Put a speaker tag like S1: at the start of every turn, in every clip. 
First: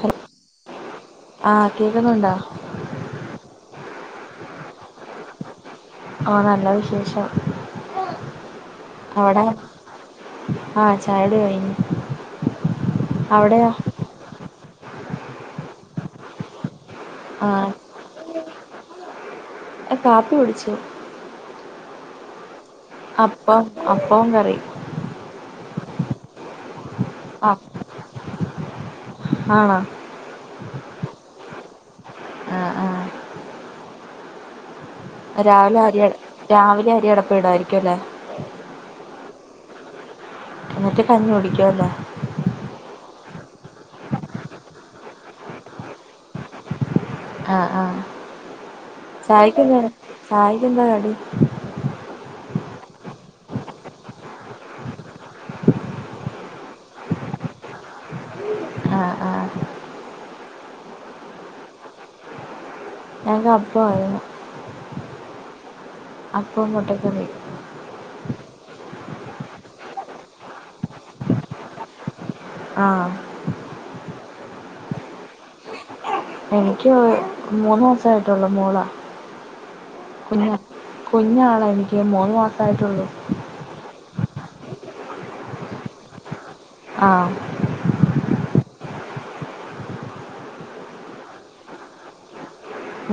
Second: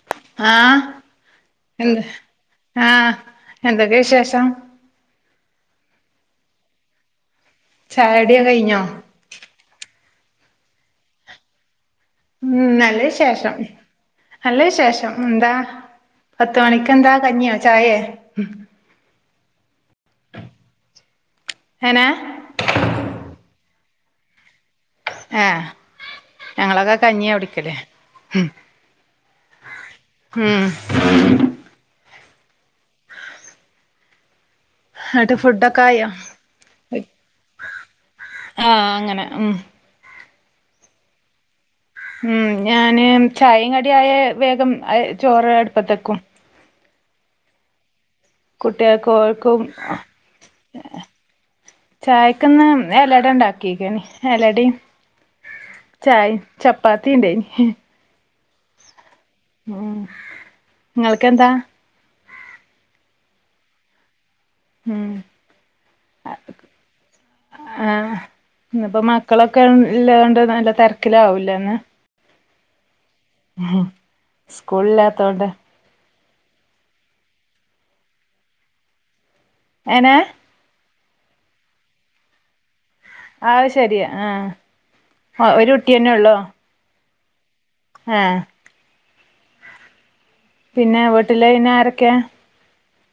S1: Hello
S2: ആഹ്
S1: ആഹ്
S2: എന്ത്
S1: കേക്കുന്നുണ്ടോ
S2: ആഹ് എന്തൊക്കെ വിശേഷം
S1: ആഹ് നല്ല വിശേഷം
S2: ചായടി ക്കെ കഴിഞ്ഞോ?
S1: അവിട ആഹ് ചായടി കഴിഞ്ഞു
S2: ഉം നല്ല വിശേഷം
S1: അവിടെയോ
S2: നല്ല വിശേഷം ന്താ പത്ത് മണിക്ക് എന്താ കഞ്ഞിയോ
S1: ആഹ്
S2: ചായയെ
S1: കാപ്പി കുടിച്ചു
S2: ഹനാ
S1: അപ്പം അപ്പും കറി
S2: ആഹ ഞങ്ങളൊക്കെ കഞ്ഞിയ കു
S1: ആഹ്
S2: ടിക്കലേ
S1: ആണോ
S2: ഹം
S1: ആ ആഹ
S2: ന്നട്ട്
S1: രാവിലെ
S2: ഫുഡൊക്കെ
S1: അരിയ
S2: ആയോ
S1: രാവിലെ അരിയടപ്പ ഇടമായിരിക്കും അല്ലേ
S2: ആ അങ്ങനെ ഉം
S1: എന്നിട്ട് കഞ്ഞി കുടിക്കുവല്ലേ
S2: ഉം ഞാന് ചായയും കടി ആയ വേഗം ചോറ് അടുപ്പത്തേക്കും
S1: ആഹ ആഹ
S2: കുട്ടികൾക് ഓൽകും
S1: കടി
S2: ചായക്കന്ന് ഇലട ഉണ്ടാക്കിക്കനി ഇലടയും ചായ ചപ്പാത്തി ഉണ്ടായിനി
S1: ആഹ ആഹ
S2: ഉം നിങ്ങൾക്ക് എന്താ
S1: എക്ക് അപ്പമായിരുന്നു
S2: ഉം
S1: അപ്പവും മുട്ടക്കറി
S2: ആ് ഇന്നപ്പോ മക്കളൊക്കെ ഇള്ള കൊണ്ട് നല്ല തരക്കിലാവൂില്ലന്ന്
S1: ആഹ
S2: ഉ സ്കൂളില്ലാത്തോണ്ട്
S1: എനിക്ക് മൂന്ന് മാസായിട്ടുള്ളൂ മോളാ
S2: എനാ
S1: കുഞ്ഞ കുഞാളാ എനിക്ക് മൂന്നു മാസായിട്ടുള്ളു
S2: ആ ശരിയാ ആ ആ ഒരു കുട്ടിന്നെ ഉള്ളോ
S1: ആഹ
S2: ആഹ പിന്നെ വീട്ടില ഇന ആരൊക്കെ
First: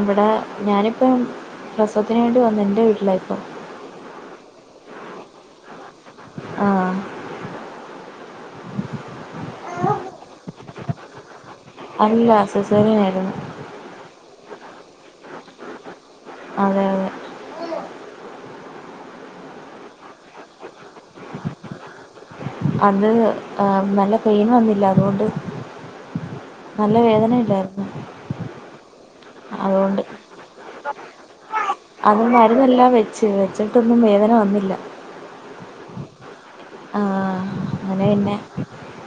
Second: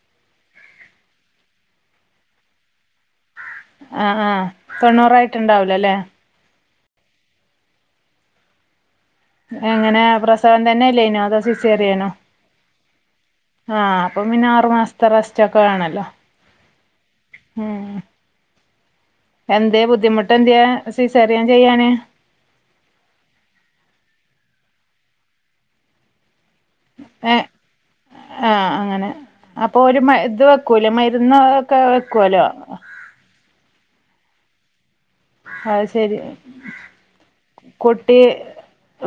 S1: ഇവിടെ ഞാനിപ്പം പ്രസവത്തിന് വേണ്ടി വന്ന എൻ്റെ വീട്ടിലായിപ്പോൾ
S2: ആ ആഹ് തൊണ്ണൂറായിട്ടുണ്ടാവലോ അല്ലേ
S1: ആഹ
S2: എങ്ങനെ പ്രസവം തന്നെ ഇല്ല ഇനോ അതോ സിസറിയണോ
S1: അല്ല സിസേറിയൻ ആയിരുന്നു
S2: ആഹ് അപ്പൊ പിന്നെ ആറുമാസത്തെ റസ്റ്റ് ഒക്കെ വേണല്ലോ
S1: അതെ
S2: ഉം എന്തേ ബുദ്ധിമുട്ട് എന്ത്യേ സിസറിയൻ ചെയ്യാന്
S1: അത് നല്ല പെയിൻ വന്നില്ല അതോണ്ട് നല്ല വേദന ഇണ്ടായിരുന്നു
S2: ഏഹ്.. അങ്ങനെ.. അപ്പൊ ഓര് ഇത് വെക്കൂലേ മരുന്ന് ഒക്കെ
S1: അത്
S2: വെക്കുവല്ലോ
S1: മരുന്നെല്ലാം വെച്ച് വെച്ചിട്ടൊന്നും വേദന വന്നില്ല
S2: അഹ് ശരി
S1: ആ അങ്ങനെ
S2: കുട്ടി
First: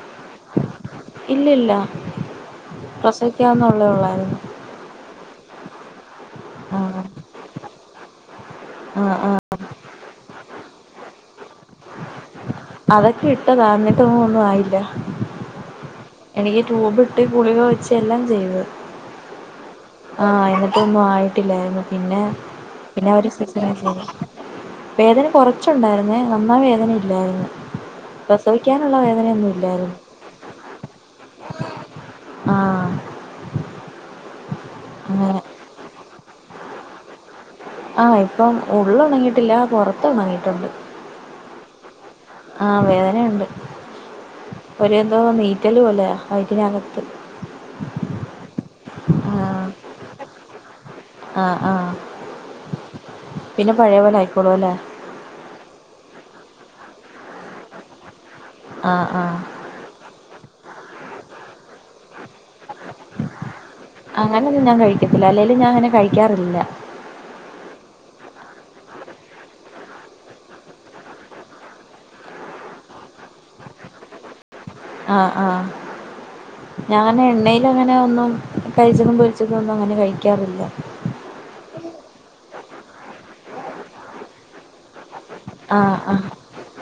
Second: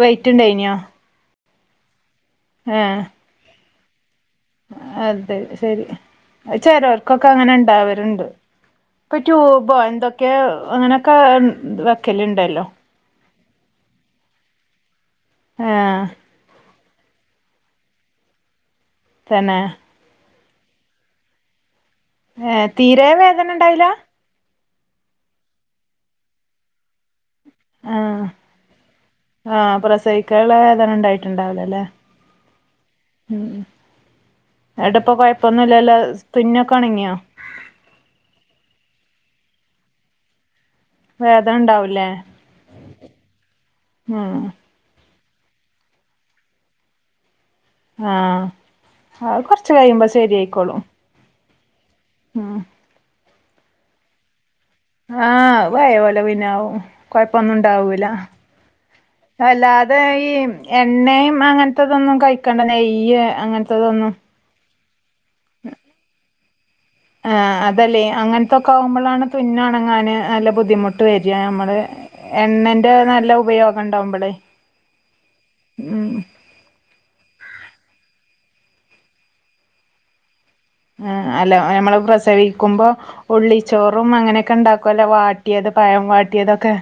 S2: വെയിറ്റുണ്ടായിനോ?
S1: ഇല്ലെല്ലാ
S2: ഏഹ്
S1: [unintelligible] ഉള്ളായിരുന്നു
S2: അത് ശെരി അത്
S1: ആ
S2: ചെലോൽക്കൊക്കെ അങ്ങനെ ഇണ്ടാവല്ണ്ട്
S1: ആ
S2: പ്പൊ
S1: ആ
S2: ട്യൂബോ എന്തൊക്കെ അങ്ങനെയൊക്കെ വെക്കല് ഇണ്ടല്ലോ
S1: അതൊക്കെ ഇട്ടതാ.. എന്നിട്ടൊന്നും ഒന്നും ആയില്ല
S2: ഏഹ്..
S1: എനിക്ക് ട്യൂബിട്ട് ഗുളിക വെച്ച് എല്ലാം ചെയ്ത്
S2: തന്നെ
S1: ആഹ് എന്നിട്ട ഒന്നും ആയിട്ടില്ലായിര്ന്നു പിന്നെ
S2: ഏഹ്
S1: പിന്നെ
S2: തീരെ
S1: അവര്
S2: വേദന
S1: സിസേറി
S2: ഇണ്ടായില്ല
S1: വേദന കൊറച്ചുണ്ടായിരുന്നേ നന്നാ വേദന ഇല്ലായിരുന്നു
S2: ആഹ്
S1: പ്രസവിക്കാനുള്ള വേദനയൊന്നും ഇല്ലാ
S2: കേള വേദന ഇണ്ടായിട്ടുണ്ടാവില്ലല്ലേ
S1: ആഹ്
S2: ഉം ന്നട്ട്പ്പ
S1: അങ്ങനെ
S2: കൊഴപ്പൊന്നുംല്ലല്ലോ തുന്നൊക്കെ ഒണങ്ങിയോ
S1: ആഹ് ഇപ്പം ഉള്ള് ഒണങ്ങിയിട്ടില്ല പുറത്ത് ഉണങ്ങിയിട്ടുണ്ട്
S2: വേദനണ്ടാവൂലേ?
S1: ആഹ് വേദനയുണ്ട്
S2: ഉം
S1: ഒരു എന്തോ നീറ്റല് പോലേയ വൈറ്റിനകത്ത്
S2: ആഹ് അത്
S1: ആഹ്
S2: കൊറച്ച് കഴിയുമ്പോ ശരിയയിക്കോളും
S1: ആഹ്... ആഹ്..
S2: ആഹ്
S1: പിന്നെ പഴെപോലെ ആയിക്കോളും അല്ലേ
S2: ആഹ് പയേ പോലെ പിന്നാവും കൊഴപ്പൊന്നും ഉണ്ടാവൂല
S1: ആഹ് ആഹ്
S2: വെല്ലാതെ ഈ എണ്ണയും അങ്ങനത്തതൊന്നും കഴിക്കേണ്ട നെയ്യ് അങ്ങനത്തതൊന്നും
S1: അങ്ങനൊന്നും ഞാൻ കഴിക്കത്തില്ല അല്ലേലും ഞാൻ അങ്ങനെ കഴിക്കാറില്ല
S2: ആഹ് അതല്ലേ അങ്ങനത്തൊക്കെ ആകുമ്പോളാണ് തുന്നൊണങ്ങാന് നല്ല ബുദ്ധിമുട്ട് വരി നമ്മള് എണ്ണന്റെ നല്ല ഉപയോഗം ഉണ്ടാകുമ്പളേ
S1: ആഹ് ആഹ് ഞാനെ എണ്ണീയിൽ അങ്ങനെ ഒന്നും കഴിച്ചതും പൊരിച്ചതും ഒന്നും അങ്ങനെ കഴിക്കാറില്ല
S2: ആഹ് അല്ല നമ്മള് പ്രസവിക്കുമ്പോ ഉള്ളിച്ചോറും അങ്ങനെയൊക്കെ ഉണ്ടാക്കുവല്ലോ വാ റ്റിയതും
S1: ആഹ്
S2: പഴം
S1: ആഹ്
S2: വട്ടിയതൊക്കെ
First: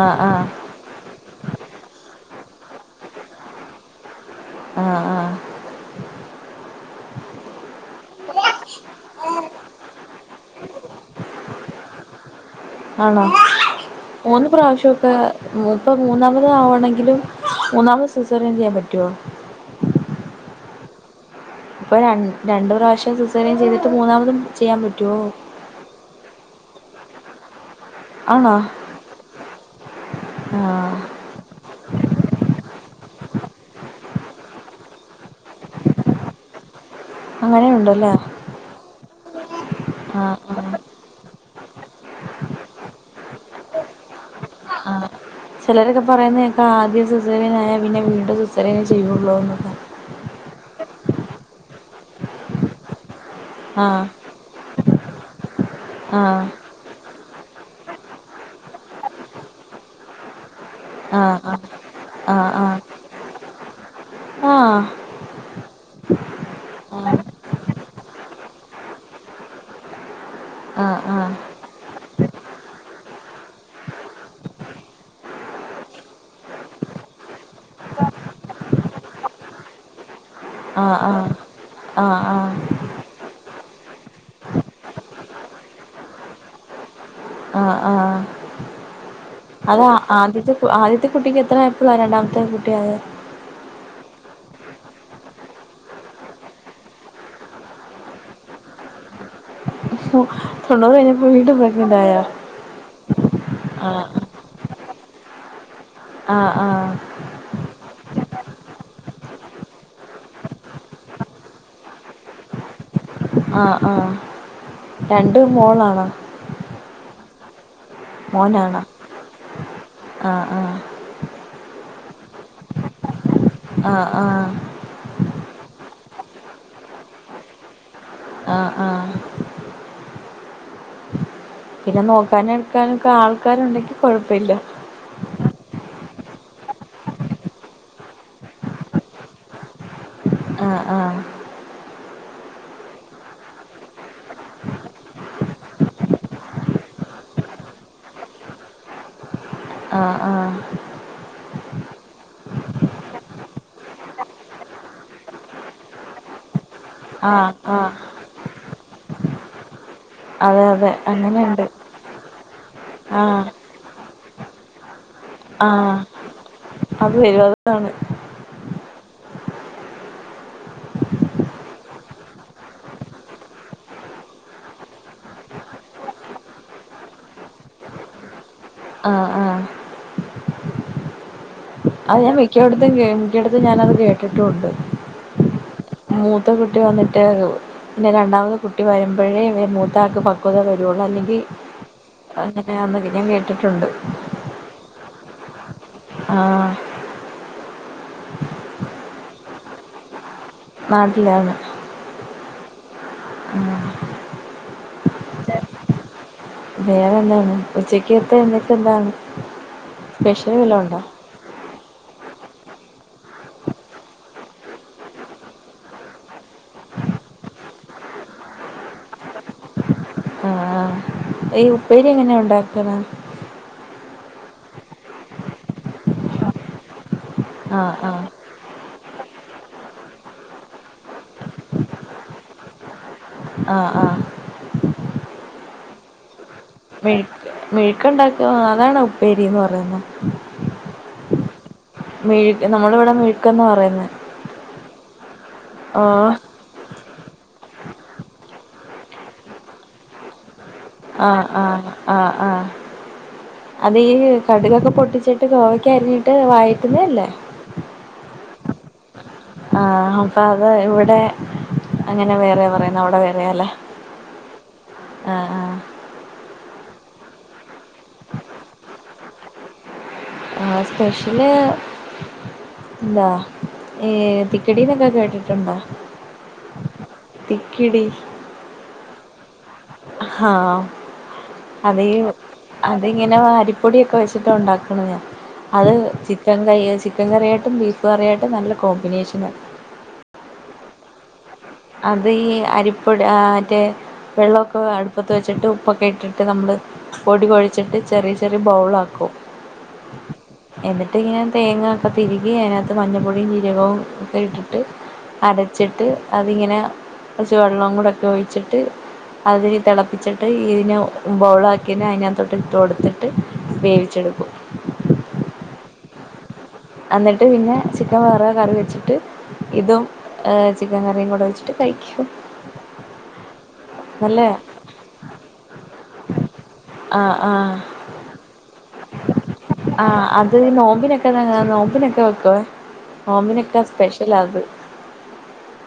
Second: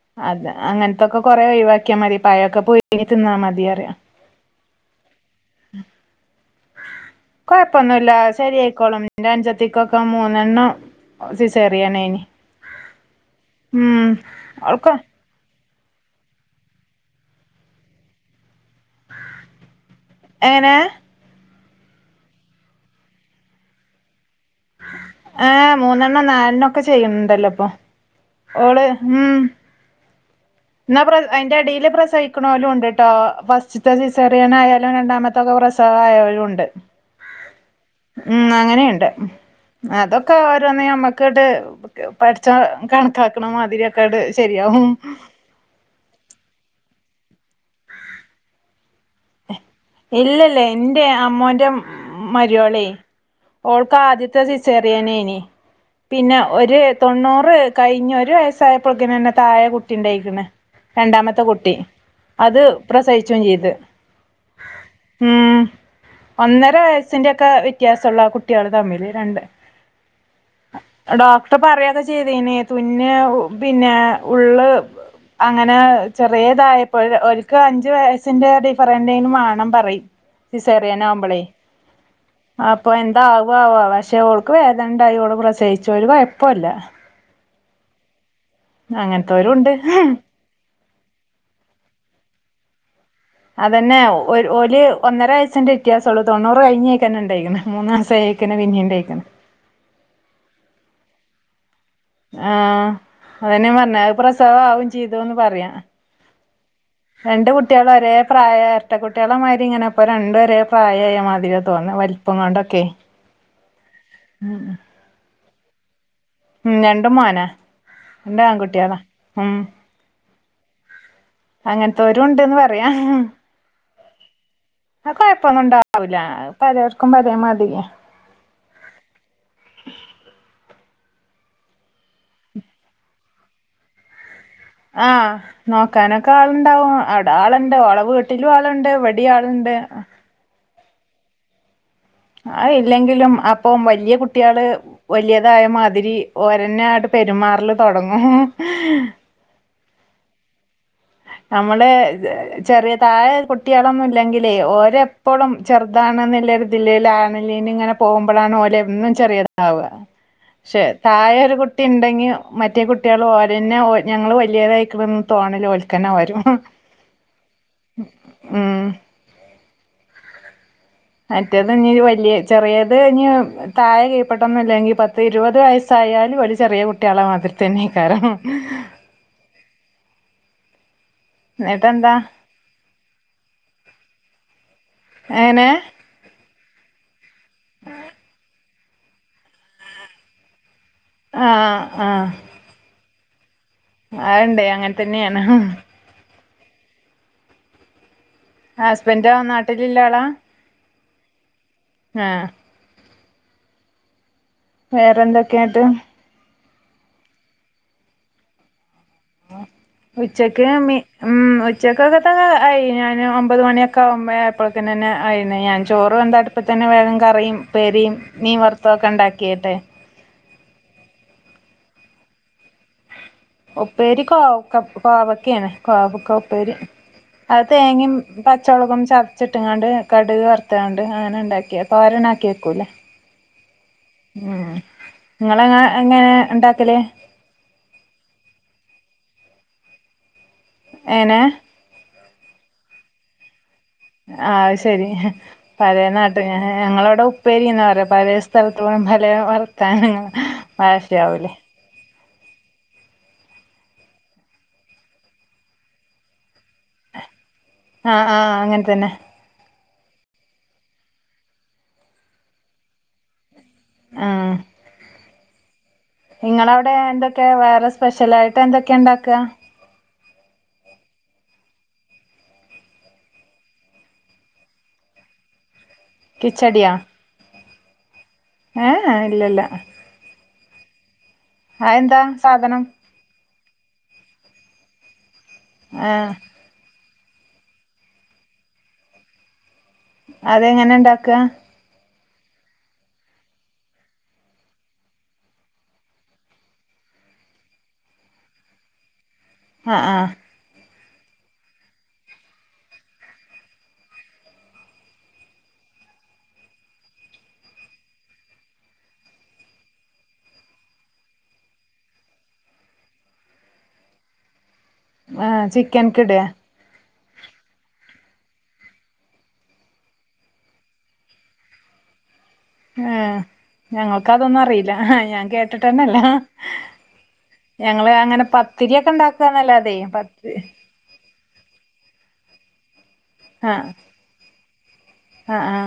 S1: ആഹ്
S2: അ
S1: ആഹ്
S2: അങ്ങൻ തൊക്കെ കൊറേ ഒഴിവാക്കിയാ മതി പയൊക്കെ പുയുങ്ങി തിന്നാ മതി അറിയ
S1: ആഹ് ആഹ്
S2: പ്പൊന്നുല്ല ശരിയയിക്കോളും ന്റെ അഞ്ചത്തിക്കൊക്കെ മൂന്നെണ്ണം സിസേറിയനെയ്നി.
S1: ആണോ മൂന്ന്
S2: ഓൾക്ക്
S1: പ്രാവശ്യമൊക്കെ ഇപ്പം മൂന്നാമത് ആവണെങ്കിലും മൂന്നാമത് സൂസറിയൻ ചെയ്യാൻ പറ്റുവോ
S2: എങ്ങനേ
S1: ഇപ്പ രണ്ടു പ്രാവശ്യം സിസേറിയൻ ചെയ്തിട്ട് മൂന്നാമതും ചെയ്യാൻ പറ്റുവോ
S2: ഏഹ് മൂന്നെണ്ണം നാലെണ്ണം ഒക്കെ ചെയ്യുന്നുണ്ടല്ലോ അപ്പൊ
S1: ആണോ
S2: ഓള് ഉം
S1: ആഹ്
S2: ന്നപ്ര അയിന്റെ എടീല് പ്രസവിക്കണോലും ഉണ്ട് ട്ടോ ഫസ്റ്റിതേ സിസേറിയനായാലും രണ്ടാമത്തൊക്കെ പ്രസവ ആയോലും ഉണ്ട്
S1: അങ്ങനെ ഇണ്ട്ല്ലേ
S2: ഉം അങ്ങനെയ്ണ്ട് അതൊക്കെ
S1: ആഹ്
S2: ഓരോന്ന് നമ്മ ഒക്കട്ട് പടചോൻ കണക്കാക്കണ മാതിരി ഒക്കെട്ട് ശരിയാവും
S1: ആഹ് ചിലരൊക്കെ പറയുന്നത് കേൾക്ക ആദ്യം സിസെറിയെൻ ആയാൽ പിന്നെ വീണ്ടും സിസെറിയ്യൻ ചെയ്യയുള്ളൂ എന്നൊക്കെ
S2: ഇല്ലല്ല എറെ അമ്മോന്റെ മര്യാളി ഓൾക്ക
S1: ആഹ്
S2: ആദ്യത്തെ ത്തെ സിസെറിയെൻ ഏനി പിന്നെ
S1: ആഹ്
S2: ഒരു തൊണ്ണൂറ് കഴിഞ്ഞ് ഒരു വയസ്സായപ്പോളക്കനെന്നെ തായെ കുട്ടിണ്ടക്കണ് രണ്ടാമത്തെ
S1: ആഹ്
S2: കുട്ടി അത് പ്രസവിച്ചും ചെയ്ത്
S1: ആഹ
S2: ഉം ഒന്നര വയസ്സിന്റെയ ഒക്കെ വ്യത്യാസമുള്ള കുട്ടികള് തമ്മില് രണ്ട്
S1: ആഹ് ആഹ് ആഹ്
S2: ഡോക്ടർ പറയൊക്കെ ചെയ്തനെ തുന്ന് പിന്നെ ഉള്ള് അങ്ങനെ ചെറിയതായപ്പോഴ ഒക്ക് അഞ്ചു വയസിന്റെ ഡിഫറൻ എന്തേും വണം പറ സിസെറിയൻ ആകുമ്പളെ
S1: ആ ആ
S2: അപ്പൊ എന്താവകുവാ ആവോ പക്ഷെഓൾക്ക്ക് വേദനണ്ടായി ഓള് പ്രസയിച്ചു ഒരു കൊയപ്പൂല
S1: ആഹ ആഹ ആ
S2: അങ്ങന
S1: അത ആദ്യത്തെ കു ആദ്യത്തെ കുട്ടിക്ക് എത്ര ആപ്പോളാ രണ്ടാമത്തെ കുട്ടി അയെ
S2: അതന്നെ ഒര് ഒല് ഒന്നര വയസ്സിന്റെ വ്യയാസമുള്ളൂ തൊണ്ണൂറ് കഴിഞ്ഞേക്ക തന്നെ ഉണ്ടായിരിക്കുന്ന മൂന്ന് മാസായ് ക്ക്ണ് പിന്നെയുണ്ടായിക്കണ്
S1: ഒ തൊണ്ണൂറ് കഴിഞ്ഞപ്പോ വീണ്ടും പ്രെഗ്നന്റ് ആയോ
S2: ആഹ അതന്നെയ
S1: ആഹ്
S2: പറഞ്ഞത് പ്രസവ ആവും ചെയ്തോന്ന് പറയാ
S1: ആഹ് ആഹ്
S2: രണ്ട് കുട്ടികളും ഒരേ പ്രായ എരട്ട കുട്ടികളെമാരി ഇങ്ങനെ ഇപ്പോ രണ്ടും ഒരേ പ്രായായ മതിരിയാ തോന്ന വ പ്പങ്ങണ്ടൊക്കെ
S1: ആ ആ രണ്ട് മോളാണാ?
S2: ഉം രണ്ടും മോന
S1: മോനാണോ ആഹ് ആഹ്
S2: അങ്ങനത്തെരു ഉണ്ട്ന്ന് പറയാം
S1: ആഹ് ആഹ്
S2: ആ കൊഴപ്പൊന്നും ഉണ്ടാവില്ല പലർക്കും പലെമാതിരിയാ
S1: ആഹ് ആഹ് പിന്നെ നോക്കാനും എടുക്കാനൊക്കെ ആൾക്കാരുണ്ടെങ്കിൽ കുഴപ്പയില്ല
S2: ആഹ് നോക്കാനൊക്കെ ആളുണ്ടാവും അവിട ആളുണ്ട് ഒള വീട്ടിലും ആളുണ്ട് ഇവിടി ആളുണ്ട്
S1: ആഹ് ആഹ്
S2: അ ഇല്ലെങ്കിലും അപ്പം വലിയ കുട്ടികള് വലിയതായ മാതിരി ഓരന്നെ ആട്ട് പെരുമാറൽ തുടങ്ങും
S1: ആഹ്‌ ആഹ്
S2: നമ്മള [unintelligible] ചെറിയ താഴെ കുട്ടികളൊന്നും ഇല്ലെങ്കിലേ ഓരെപ്പോഴും ചെറുതാണെന്നുളൊരു ദില്ലേൽ
S1: ആഹ്
S2: ആണലിന്
S1: ആഹ്
S2: ഇങ്ങനെ പോകുമ്പോഴാണ്ണ ഓലെന്ന് വെച്ചറിയാതാവുക
S1: അതെ
S2: പക്ഷെ
S1: അതെ
S2: തായെ ഒരു
S1: അങ്ങനെയുണ്ട്
S2: കുട്ടി ഉണ്ടെങ്കി മറ്റേ കുട്ടികള്
S1: ആഹ്
S2: ഓരന്നെ ഞങ്ങള് വലിയതായിക്ക്ണെ തോണൽ
S1: ആഹ്
S2: ഓർക്കന വരും
S1: അത് വരും അതാണ്
S2: ഉം മറ്റേത് ഇഞ് വലിയ ചെറിയത് ഇഞ് താഴെ കൈ പെട്ടന്നില്ലെങ്കിൽ പത്ത് ഇരുപത് വയസ്സായാലും ഒര് ചെറിയ കുട്ടികളെ മാതിരി തന്നെ കാരം
S1: ആഹ് ആഹ്
S2: എന്നിട്ടെന്താ
S1: അത് ഞാൻ മിക്കയിടത്തും മിക്കയിടത്തും ഞാാനത് കേട്ടിട്ടുണ്ട്
S2: ഐനെ
S1: മൂത്ത കുട്ടി വന്നിട്ട് പിന്നെ രണ്ടാമത് കുട്ടി വരുമ്പോഴേ അവ മൂത്ത ആക്ക് പ കുത വരുവയുള്ളൂ അല്ലെങ്കിൽ
S2: ആഹ്
S1: അങ്ങനെ ആന്ന് ഞാൻ കേട്ടിട്ടുണ്ട്
S2: ആയുണ്ടെ അങ്ങനെ തന്നെയാണ്
S1: ആഹ്
S2: ഹസ്ബൻറ്റോ ആ നാട്ടിലിലാളാ
S1: നാട്ടിലാണ്
S2: ആഹ്
S1: ഉം
S2: വേറെ എന്തൊക്കെയാട്ട്
S1: വേറെ എന്താണ് ഉച്ചക്ക്ത്ത എന്തൊക്കെ എന്താണ് സ്പെഷ്യൽ
S2: ഉച്ചക്ക്
S1: വല്ലോം
S2: മി
S1: ഉണ്ടോ
S2: ഉം ഉച്ചയ്ക്കൊക്കത്ത ആയി ഞാൻ ഒമ്പത് മണിയൊക്കെ ഒമ്പരആയപ്പോഴ്തേന് തന്നെ ആയിരുന്നു ഞാൻ ചോറ് വെന്ത അടു ഇപ്പ തന്നെ വേഗം കറിയും പേരിയും മീ വർത്തെക്കെ ഉണ്ടാക്കിട്ടെ
S1: ആഹ് ഈ ഉപ്പേരി എങ്ങനെയ ഉണ്ടാക്ക്ന്ന
S2: ഉപ്പേരി കോവക്ക കോവക്കയാണ് കോവക്ക ഉപ്പേരി അത്
S1: ആഹ്
S2: തേങ്ങയും
S1: ആഹ്
S2: പച്ചമളകും ചതച്ചിട്ടിങ്ങാണ്ട് കടുക് വറുതാണ്ട് അങ്ങനെ ഉണ്ടാക്കി തോരൻ ആക്കി വെക്കൂല്ലേ
S1: ആഹ് ആഹ്
S2: ഊം.. നിങ്ങളെങ്ങ എങ്ങനെഇണ്ട
S1: മെഴ്ക് മെഴുക്കുണ്ടാക്ക അതാണ് ഉപ്പേരിന്ന് പറയുന്നെ
S2: ഏനെ
S1: മെഴു നമ്മളിവിടെ മിഴുക്കന്നാ പറയുന്നെ
S2: ആ.. അത് ശരി ഹ്ൻ.. പഴയ നാട്ട
S1: ഓഹ്
S2: [inaudible] ഏ.. ഞങ്ങളവിടെ ഉപ്പേരിന്ന് പറ പല സ്ഥലത്ത പല വർത്താനങ്ങളാ ഹ്.
S1: ആ.. ആ ആ ആ അത് ഈ കടുകൊക്കെ പൊട്ടിച്ചിട്ട് ഗോവക്കയരിഞ്ഞി ട്ട് വായിട്ടുന്നയല്ലേ..
S2: അ ആ അങ്ങനെ തന്നെ
S1: ആഹ അപ്പ അത് ഇവിടെ അങ്ങനെ വേറെ പറയുന്ന അവിടെ വേറെയല്ലെ
S2: ആഹ്.. നിങ്ങളവിടെ എന്തൊക്കെ വേറെ സ്പെഷ്യലായിട്ട് എന്തൊക്കെണ്ടാ ക്ക്‌ക
S1: ആ സ്പെഷ്യല് [inaudible] ഏ തിക്കടിീന്നൊക്കെ കേട്ടിട്ടുണ്ടോ
S2: കിച്ചടിയൊ
S1: തിക്കിടി
S2: എ ഏ ഇല്ലല്ല
S1: ആഹാം.. അതി
S2: അതെന്താ സാധനം
S1: [inaudible] അതിങ്ങനെ അരിപ്പൊടിയൊക്കെ വെച്ചിട്ടാ ഉണ്ടാക്കണത് അത് [inaudible]
S2: ആഹ്
S1: ചിക്കൻ കൈ ചിക്കൻ കറിയായിട്ടും ബീഫ് കറിയായിട്ടും നല്ല കോമ്പിനേഷനാണ്
S2: അതെങ്ങനെ ഉണ്ടാക്ക
S1: അത്.. ഈ അരിപ്പൊട ആറ്റെ വെള്ളവൊക്കെ അടുപ്പത്ത് വെച്ചിട്ട് ഉപ്പൊക്കെ ഇട്ടിട്ട് നമ്മള് പൊടിികുഴച്ചിട്ട് ചെറിയ ചെറിയ ബൗളാക്കും
S2: അ ആ..
S1: എന്നിട്ട് ഇങ്ങനെ തേങ്ങാക്കെ തിരികി അതിനകത്ത് മഞ്ഞപ്പൊടിയും ജീരകവും ഒക്കെ ഇട്ടിട്ട് അടച്ചിട്ട് അതിങ്ങനെ ച്ച് വെള്ളം കൂടെ ഒക്കെ ഒഴിച്ചിട്ട് അതില് തിളപ്പിച്ചിട്ട് ഇതിനെ ബൗളാ ക്കിയതിനെ അതിനക ത്തോട്ട് ഇട്ട് കൊടുത്തിട്ട് വേവിിച്ചെടുക്കും [unintelligible]
S2: ആ ചിക്കൻ കിടെ?
S1: അന്നിട്ട് പിന്നെ ചിക്കൻ വേറെ കറി വെച്ചിട്ട് ഇതുംഏ ചിക്കൻ കറിയും കൂടെ വെച്ചിട്ട് കഴിക്കുംഉമ്
S2: എ ഏ.. ഞങ്ങൾക്ക് അതൊന്നും അറിയില്ല ഹെ ആ ഞാൻ കേട്ടിട്ടന്നല്ലഹമ്.
S1: ആ ആ
S2: ഞങ്ങള് അങ്ങനെ പത്തിരിയൊ ക്കെ ഉണ്ടാക്ക
S1: ആഅത് ഈ നോമ്പിനൊക്കെ [inaudible] നോമ്പിനൊക്കെ വെക്കുവെ നോമ്പിനൊക്കെ സ്പെഷ്യല അത്
S2: ആ ആ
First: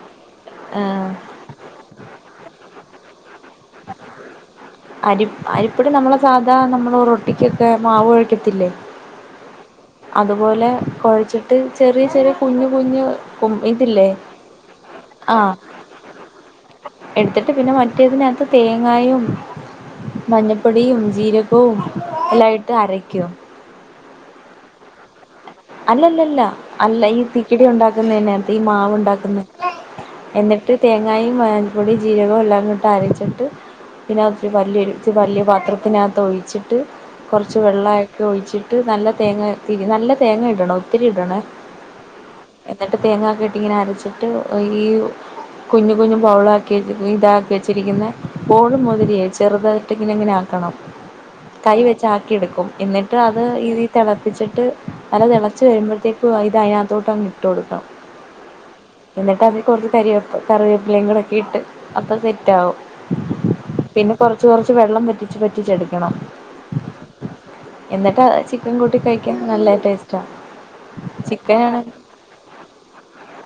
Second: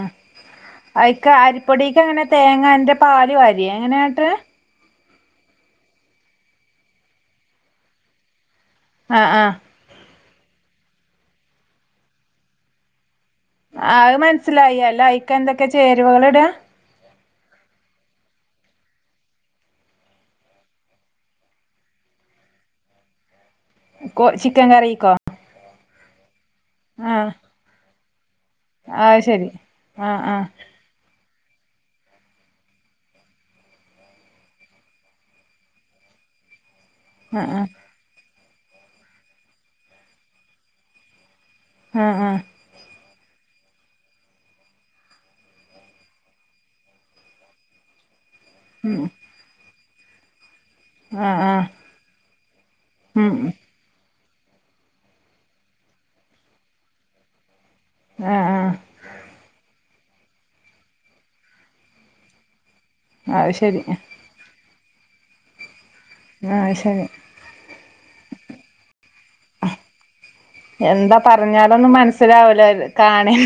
S1: ആഹ്
S2: അയ് ക്ക്‌ അരിപ്പൊടിക്ക് എ ങ്ങനെ തേങ്ങന്റെ പാൽ വാര്യേ എങ്ങനെആട്ടവ
S1: അരി അരിപ്പടി നമ്മളെ സാധാ നമ്മൾ റൊട്ടിിക്കൊക്കെ മാവ് ഒഴിക്കത്തില്ലേ
S2: അ ആ
S1: അതുപോലെ കുഴച്ചിട്ട് ചെറിയ ചെറിയ കുഞ്ഞ് കുഞ്ഞ്
S2: ആ അത് മനസ്സിലായി അല്ലഅയ്ക്ക്
S1: ആഹ്
S2: എന്തൊക്കെ ചേരുവകൾ ഇട
S1: എടുത്തിട്ട് പിന്നെ മറ്റേതിനകത്ത് തേങ്ങായും മഞ്ഞപ്പൊടിയും ജീരകവും എല്ലാംയിട്ട് അരക്കും
S2: കൊ ചിക്കൻ കറീക്കോ
S1: അല്ലല്ലല്ല അല്ല ഈ
S2: ആഹ്
S1: തിക്കിടി ഉണ്ടാക്കുന്നെക ത്ത് ഈ മാവ്
S2: അത്
S1: ഉണ്ടാക്കുന്ന
S2: ശരി ആഹ് ആഹ്
S1: എന്നിട്ട് തേങ്ങായും [inaudible] പൊടിി ജീരകവും എല്ലാം ഇട്ട് അരച്ചിട്ട് പിന്നെ അത് വലിയരി വലിയ പത്രത്തിനകത്ത് ഒഴിച്ചിട്ട് കുറച്ച്
S2: ആഹ്
S1: വെള്ളമായിട്ട് ഒഴിച്ചിട്ട് നല്ല തേങ്ങതിരി നല്ല തേങ്ങ ഇടണ ഒത്തിരി ഇടണേ
S2: ആഹ് ആഹ്
S1: എന്നിട്ട് തേങ്ങക്കെ ഇട്ടി ഇങ്ങനെ അരച്ചിട്ട് ഈ കുഞ്ഞു കുഞ്ഞു ബൗളാ ക്കി ഇതാക്കി വെച്ചിരിക്കുന്ന ബോൾ
S2: ഉം
S1: മാതിരി ചെറുതായിട്ട ഇങ്ങനെങ്ങനെ ആ,, ക്കണം
S2: ആഹ് ആഹ്
S1: കൈ വെച്ചാക്കിെടുക്കും എന്നിട്ട്
S2: ഉം
S1: അത് ഇഈ തിളപ്പിച്ചിട്ട് നല്ല തിളച്ചു വരുമ്പോഴേക്കും ഇത് അതിനകത്തോട്ട് അങ് ഇട്ട് കൊടുക്കണം
S2: ആഹ് ആഹ്
S1: എന്നിട്ട് അതി കുറച്ച് കറിവ കറിവേപ്പിലേയും കൂടെ ഒക്കെ ഇട്ട് അപ്പം സെറ്റകും.
S2: അത് ശരിയ
S1: കുറച്ച് കുറച്ച് വെള്ളം പറ്റിച്ച് പറ്റിെടുക്കണം
S2: ആഹ് ശരി
S1: എന്നിട്ടാ ചിക്കൻ കൂട്ടി കഴിക്കൻ നല്ല ടേസ്റ്റാ
S2: എന്താ
S1: ചിക്കനാണ്
S2: പറഞ്ഞാലൊന്നും മനസ്സിലാവലോ കാണും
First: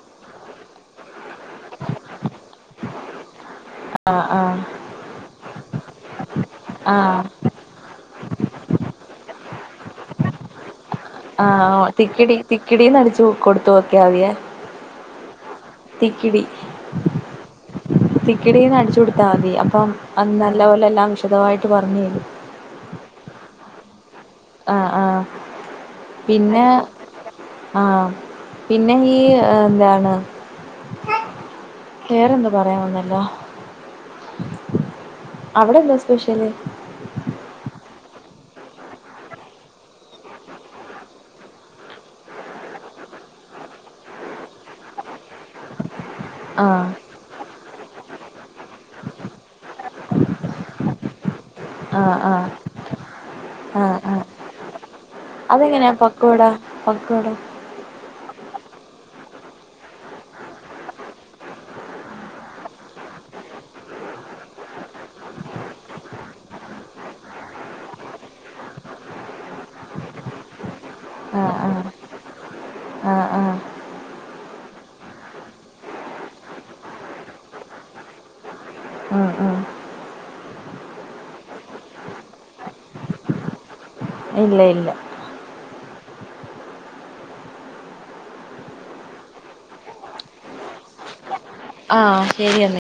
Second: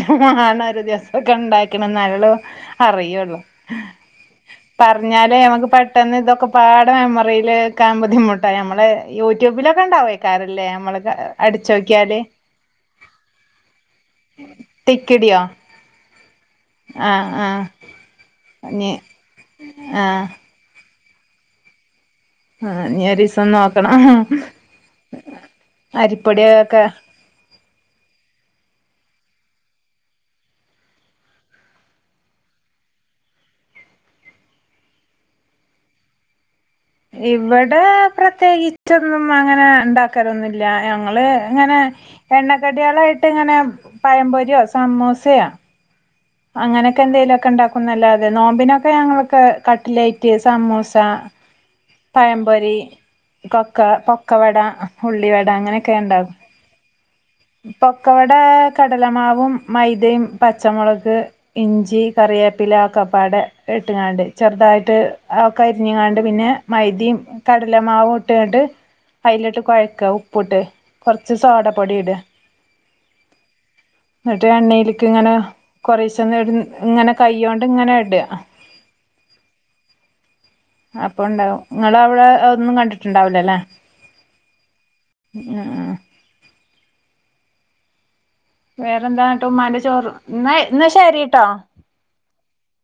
S2: ആണ ഒരു ദിവസം ഒക്കെ ഉണ്ടാക്കണം നല്ലൊളം അറിയുള്ളു
S1: ആ ആ
S2: പറഞ്ഞല് നമക്ക് പെട്ടെന്ന് ഇതൊക്കെ പാട്
S1: ആ
S2: മെമ്മറിയില് ക്കാൻ ബുദ്ധിമുട്ട് നഞമ്മള് യൂട്യൂബിലൊക്കെണ്ടാവേക്കാറല്ലേ നമ്മള് അടിച്ചോ
S1: ആഹ് തിക്കിടി തിക്കിടിന്ന്ടിച്ച് കൊടുത്തു നോക്കതിയേ
S2: തിക്കിടിയോ
S1: തിക്കിടി
S2: ആഹ് ആഹ്
S1: തിക്കിടിന്ന്
S2: ഇനി
S1: അടിിച്ചു കൊടുത്താൽ മതി അപ്പം
S2: ആഹ്
S1: അന്ന നല്ലപോലെല്ലാം വിദമായിട്ട് പറഞ്ഞു തരും
S2: ആഹ് ഇനി ഒരീസം നോക്കണം
S1: ആഹ് ആഹ്
S2: അരിപ്പൊടി
S1: പിന്നെ
S2: ഒക്കെ
S1: ആഹ പിന്നെ ഈ എന്താണ് വേറെന്താ പറയാൻവ ന്നല്ലോ അവിടെന്താ സ്പെഷ്യല്
S2: ഇവിടെ പ്രത്യേകിച്ചൊന്നും അങ്ങനെ ഇണ്ടാക്കറൊന്നുമില്ല ഞങ്ങള് ഇങ്ങനെ എണ്ണക്കടിയള ആയിട്ട് ഇങ്ങനെ പയംപൊരിയോ സമോസയോ
S1: ആഹ്
S2: അങ്ങനെയൊക്കെ എന്തെലുംക്കെ ഉണ്ടാക്കുംല്ലാതെ നോമ്പിനൊക്കെ ഞങ്ങളൊക്ക് കട്്ലേറ്റ് സമൂസ
S1: [inaudible] ആഹ്
S2: പഴംപൊരി കൊക്ക
S1: ആഹ് ആഹ്
S2: കൊൊക്കവട ഉള്ളിവട അങ്ങനെയൊക്കെ ഉണ്ടാകും
S1: ഒക്കെടാ
S2: പൊക്കവട കടലമാവും മൈദയും പച്ചമുളക് ഇഞ്ചി കറിയേപ്പില കപ്പാട് ഇട്ട്ങ്ങാണ്ട് ചെറുതായിട്ട് ഒക്ക ഇരിഞ്ഞങ്ങാണ്ട് പിന്നെ,, മൈതിയും കടലമാവവും ഇട്ട്ിട്ട് അതിലിട്ട് കുഴക്കുക ഉപ്പ ഇട്ട്
S1: ആഹ് ആഹ് ആഹ് ആഹ്
S2: എന്നിട്ട് എണ്ണയിലേക്ക് ഇങ്ങനെ കുറച്ചന്ന് ഇങ്ങനെ കൈണ്ട് ഇങ്ങനെ ഇട്
S1: അഹ് അഹ്
S2: അപ്പൾ ഉണ്ടാവും നിങ്ങങ്ങള അവിടെ ഒന്നും കണ്ടിട്ടുണ്ടാവില്ലോ ല്ലേ
S1: ഇല്ല ഇല്ല
S2: വേറെന്താന്നട്ട് ഉ്മാന്റെ ചോറ് ഇന്ന ശരി കേട്ടോ
S1: ആഹ ശരിയെന്നാ